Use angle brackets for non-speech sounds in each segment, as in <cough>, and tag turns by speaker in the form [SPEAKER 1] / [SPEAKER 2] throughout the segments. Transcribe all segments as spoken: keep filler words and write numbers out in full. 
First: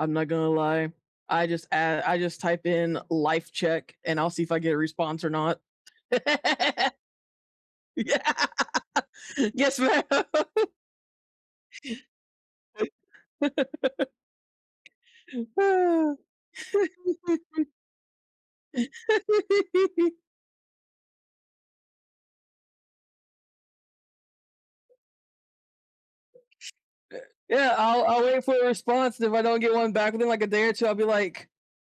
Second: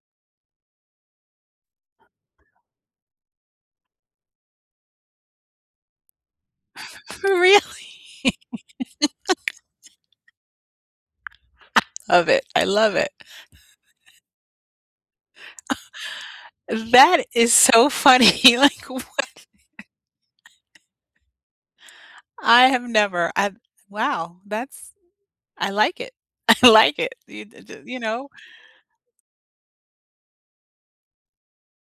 [SPEAKER 1] I'm not gonna lie, I just add I just type in "life check," and I'll see if I get a response or not. <laughs>
[SPEAKER 2] <chuckles> Really?
[SPEAKER 1] Yeah. Yes, ma'am.
[SPEAKER 2] <chuckles> I love it, I love it.
[SPEAKER 1] <chuckles>
[SPEAKER 2] <chuckles> That is
[SPEAKER 1] <chuckles>
[SPEAKER 2] so funny, like, what? <chuckles>
[SPEAKER 1] <chuckles>
[SPEAKER 2] I have never I've wow, that's I like it, I like it.
[SPEAKER 1] E
[SPEAKER 2] Y d d
[SPEAKER 1] yeah,
[SPEAKER 2] you you
[SPEAKER 1] I'll I'll
[SPEAKER 2] know?
[SPEAKER 1] wait for a response and if I don't get one back within, like, a day or two, I'll be like,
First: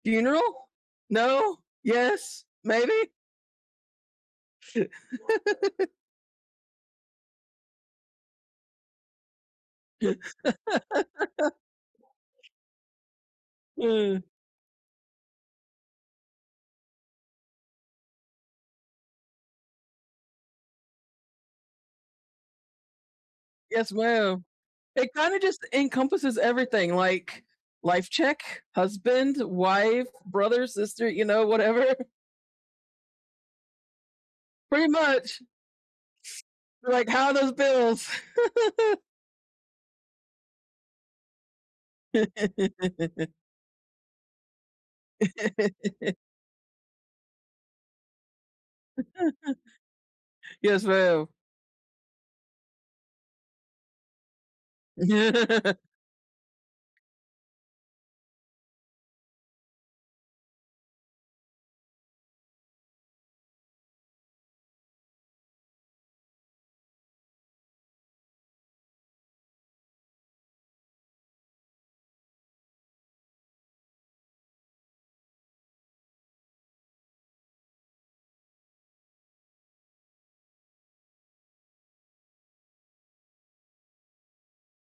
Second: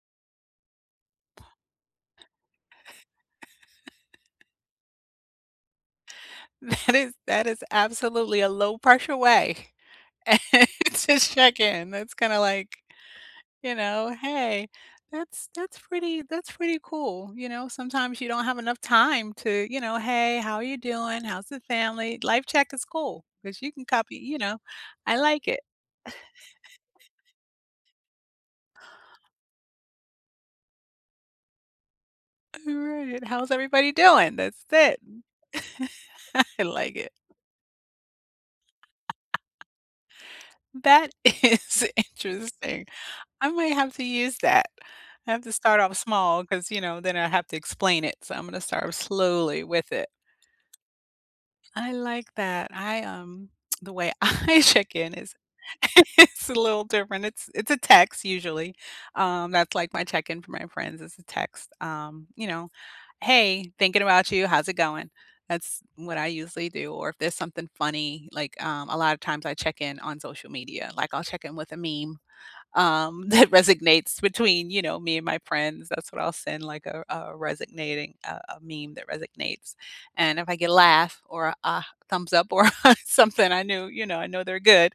[SPEAKER 1] funeral? No? Yes? Maybe?
[SPEAKER 2] <chuckles>
[SPEAKER 1] <chuckles>
[SPEAKER 2] That is that is absolutely a low-pressure way <chuckles> to check-in. That's kinda,
[SPEAKER 1] <chuckles>
[SPEAKER 2] like, you know
[SPEAKER 1] Mm.
[SPEAKER 2] hey, that's that's pretty that's pretty cool, you know? Sometimes you don't have enough time to, you know, "Hey, how are you doing? How's the family?" "Life check" is cool 'cause you can
[SPEAKER 1] Yes,
[SPEAKER 2] copy you
[SPEAKER 1] ma'am.
[SPEAKER 2] know,
[SPEAKER 1] It
[SPEAKER 2] I
[SPEAKER 1] kinda
[SPEAKER 2] like it.
[SPEAKER 1] just encompasses everything,
[SPEAKER 2] <chuckles>
[SPEAKER 1] like, life check, husband, wife, brother, sister, you know, whatever.
[SPEAKER 2] Right, "How's everybody doing?" That's
[SPEAKER 1] Pretty
[SPEAKER 2] it.
[SPEAKER 1] much.
[SPEAKER 2] <chuckles> I like
[SPEAKER 1] Like,
[SPEAKER 2] it.
[SPEAKER 1] how are those bills? <giggles>
[SPEAKER 2] <chuckles> That is interesting.
[SPEAKER 1] <chuckles>
[SPEAKER 2] I might have to use that. I have to start off
[SPEAKER 1] <chuckles>
[SPEAKER 2] small 'cause, you know, then I have to explain it. So, I'm gonna start
[SPEAKER 1] <chuckles>
[SPEAKER 2] slowly with it.
[SPEAKER 1] Yes, ma'am.
[SPEAKER 2] I like that. I, um the way I check-in is
[SPEAKER 1] <chuckles>
[SPEAKER 2] is a little different. It's it's a text, usually, um, that's like my check-in for my friends, it's a text, um, you know? "Hey, thinking about you. How's it going?" That's what I usually do, or, if there's something funny, like, um, a lot of times I check-in on social media, like, I'll check-in with a meme, um, that resignates between, you know, me and my friends, that's what I'll send, like, a a resignating a a meme that resignates. And, if I get a laugh, or a a thumbs up, or something, I knew you know, I know they're good.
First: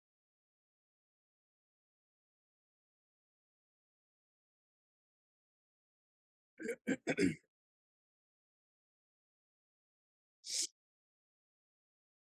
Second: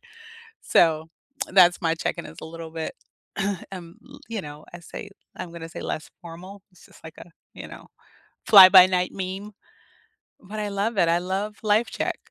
[SPEAKER 2] So, that's my check-in is a little bit, <clears throat> um, you know, I say I'm gonna say less formal, it's just like a,
[SPEAKER 1] <clears throat>
[SPEAKER 2] you know, fly-by-night meme, but I love it. I love life check.